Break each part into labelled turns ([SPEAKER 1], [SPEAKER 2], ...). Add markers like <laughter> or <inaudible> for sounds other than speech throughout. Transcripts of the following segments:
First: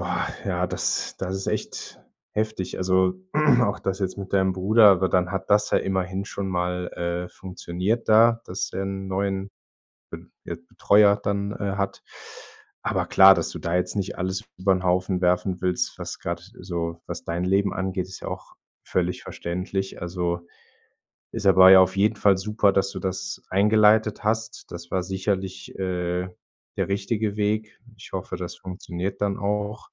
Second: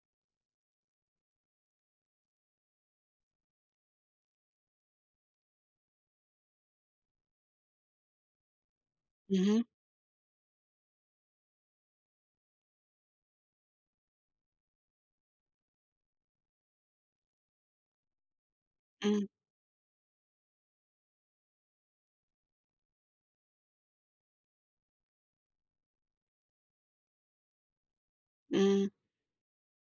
[SPEAKER 1] Oh, ja, das das ist echt heftig. Also, <clears throat> auch das jetzt mit deinem Bruder, aber dann hat das ja immerhin schon mal, äh, funktioniert da, dass er 'n neuen
[SPEAKER 2] Mhm.
[SPEAKER 1] Be Be Betreuer dann, äh, hat. Aber klar, dass du da jetzt nicht alles über 'n Haufen werfen willst, was grad so was dein Leben angeht, ist ja auch völlig
[SPEAKER 2] Mhm.
[SPEAKER 1] verständlich. Also, ist aber ja auf jeden Fall super, dass du das eingeleitet hast. Das war sicherlich, äh, der richtige Weg. Ich hoffe, das
[SPEAKER 2] Mhm.
[SPEAKER 1] funktioniert dann auch.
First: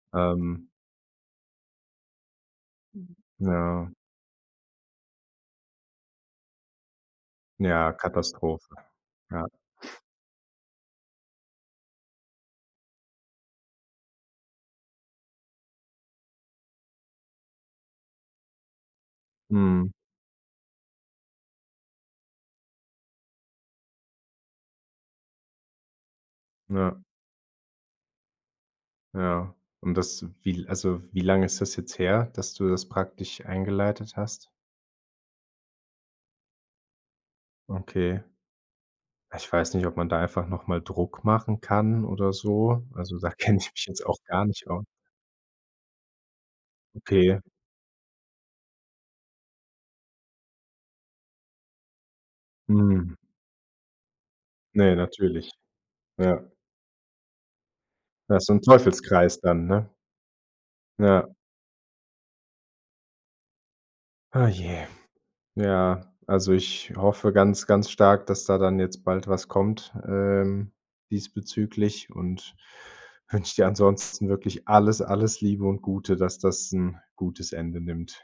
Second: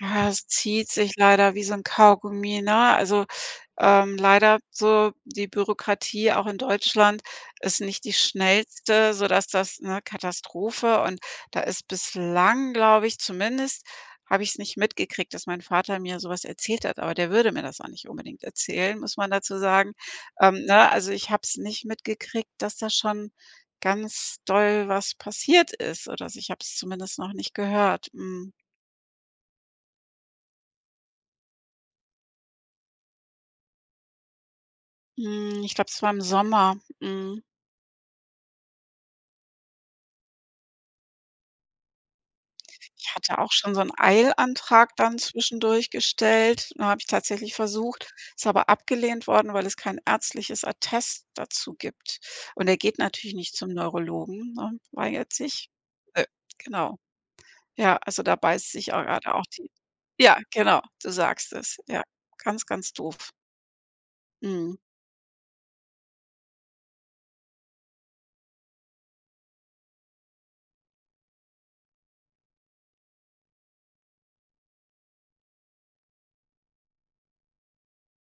[SPEAKER 2] Ja, es
[SPEAKER 1] Ähm
[SPEAKER 2] zieht sich leider wie so 'n Kaugummi, ne,
[SPEAKER 1] Mhm.
[SPEAKER 2] also,
[SPEAKER 1] Ja.
[SPEAKER 2] ähm leider so die Bürokratie, auch in Deutschland, ist
[SPEAKER 1] Ja,
[SPEAKER 2] nicht die
[SPEAKER 1] Katastrophe.
[SPEAKER 2] schnellste, sodass
[SPEAKER 1] Ja.
[SPEAKER 2] das ne, Katastrophe und da ist bislang, glaube ich zumindest habe ich's nicht mitgekriegt, dass mein Vater mir so was erzählt hat, aber der würde mir das auch nicht unbedingt erzählen, muss man dazu
[SPEAKER 1] Mhm.
[SPEAKER 2] sagen ähm, ne, also, ich habe es nicht mitgekriegt, dass da schon ganz doll was passiert ist oder so. Ich habe es
[SPEAKER 1] Ja.
[SPEAKER 2] zumindest noch nicht gehört. Mhm.
[SPEAKER 1] Ja, und das wie l also, wie lange ist das jetzt her, dass du das praktisch eingeleitet hast?
[SPEAKER 2] Hm, ich glaube, es war im Sommer. Mhm.
[SPEAKER 1] Okay. Ich weiß nicht, ob man da einfach noch mal Druck machen kann oder so,
[SPEAKER 2] Ich
[SPEAKER 1] also, da
[SPEAKER 2] hatte auch
[SPEAKER 1] kenne ich
[SPEAKER 2] schon so
[SPEAKER 1] mich
[SPEAKER 2] 'n
[SPEAKER 1] jetzt auch gar nicht aus.
[SPEAKER 2] Eilantrag dann zwischendurch gestellt. Ne, habe ich
[SPEAKER 1] Okay.
[SPEAKER 2] tatsächlich versucht, ist aber abgelehnt worden, weil es kein ärztliches Attest dazu gibt und er geht
[SPEAKER 1] Mhm.
[SPEAKER 2] natürlich nicht zum Neurologen, ne,
[SPEAKER 1] Ne,
[SPEAKER 2] weigert
[SPEAKER 1] natürlich.
[SPEAKER 2] sich. Äh,
[SPEAKER 1] Ja.
[SPEAKER 2] genau. Ja, also, da
[SPEAKER 1] Ja, ist so 'n
[SPEAKER 2] beißt sich auch gerade
[SPEAKER 1] Teufelskreis
[SPEAKER 2] auch
[SPEAKER 1] dann,
[SPEAKER 2] die
[SPEAKER 1] ne?
[SPEAKER 2] ja, genau, du
[SPEAKER 1] Ja.
[SPEAKER 2] sagst es. Ja, ganz, ganz doof.
[SPEAKER 1] Oh
[SPEAKER 2] Mhm.
[SPEAKER 1] je. Ja, also, ich hoffe ganz, ganz stark, dass da dann jetzt bald was kommt, ähm, diesbezüglich und wünsche dir ansonsten wirklich alles, alles Liebe und Gute, dass das 'n gutes Ende nimmt.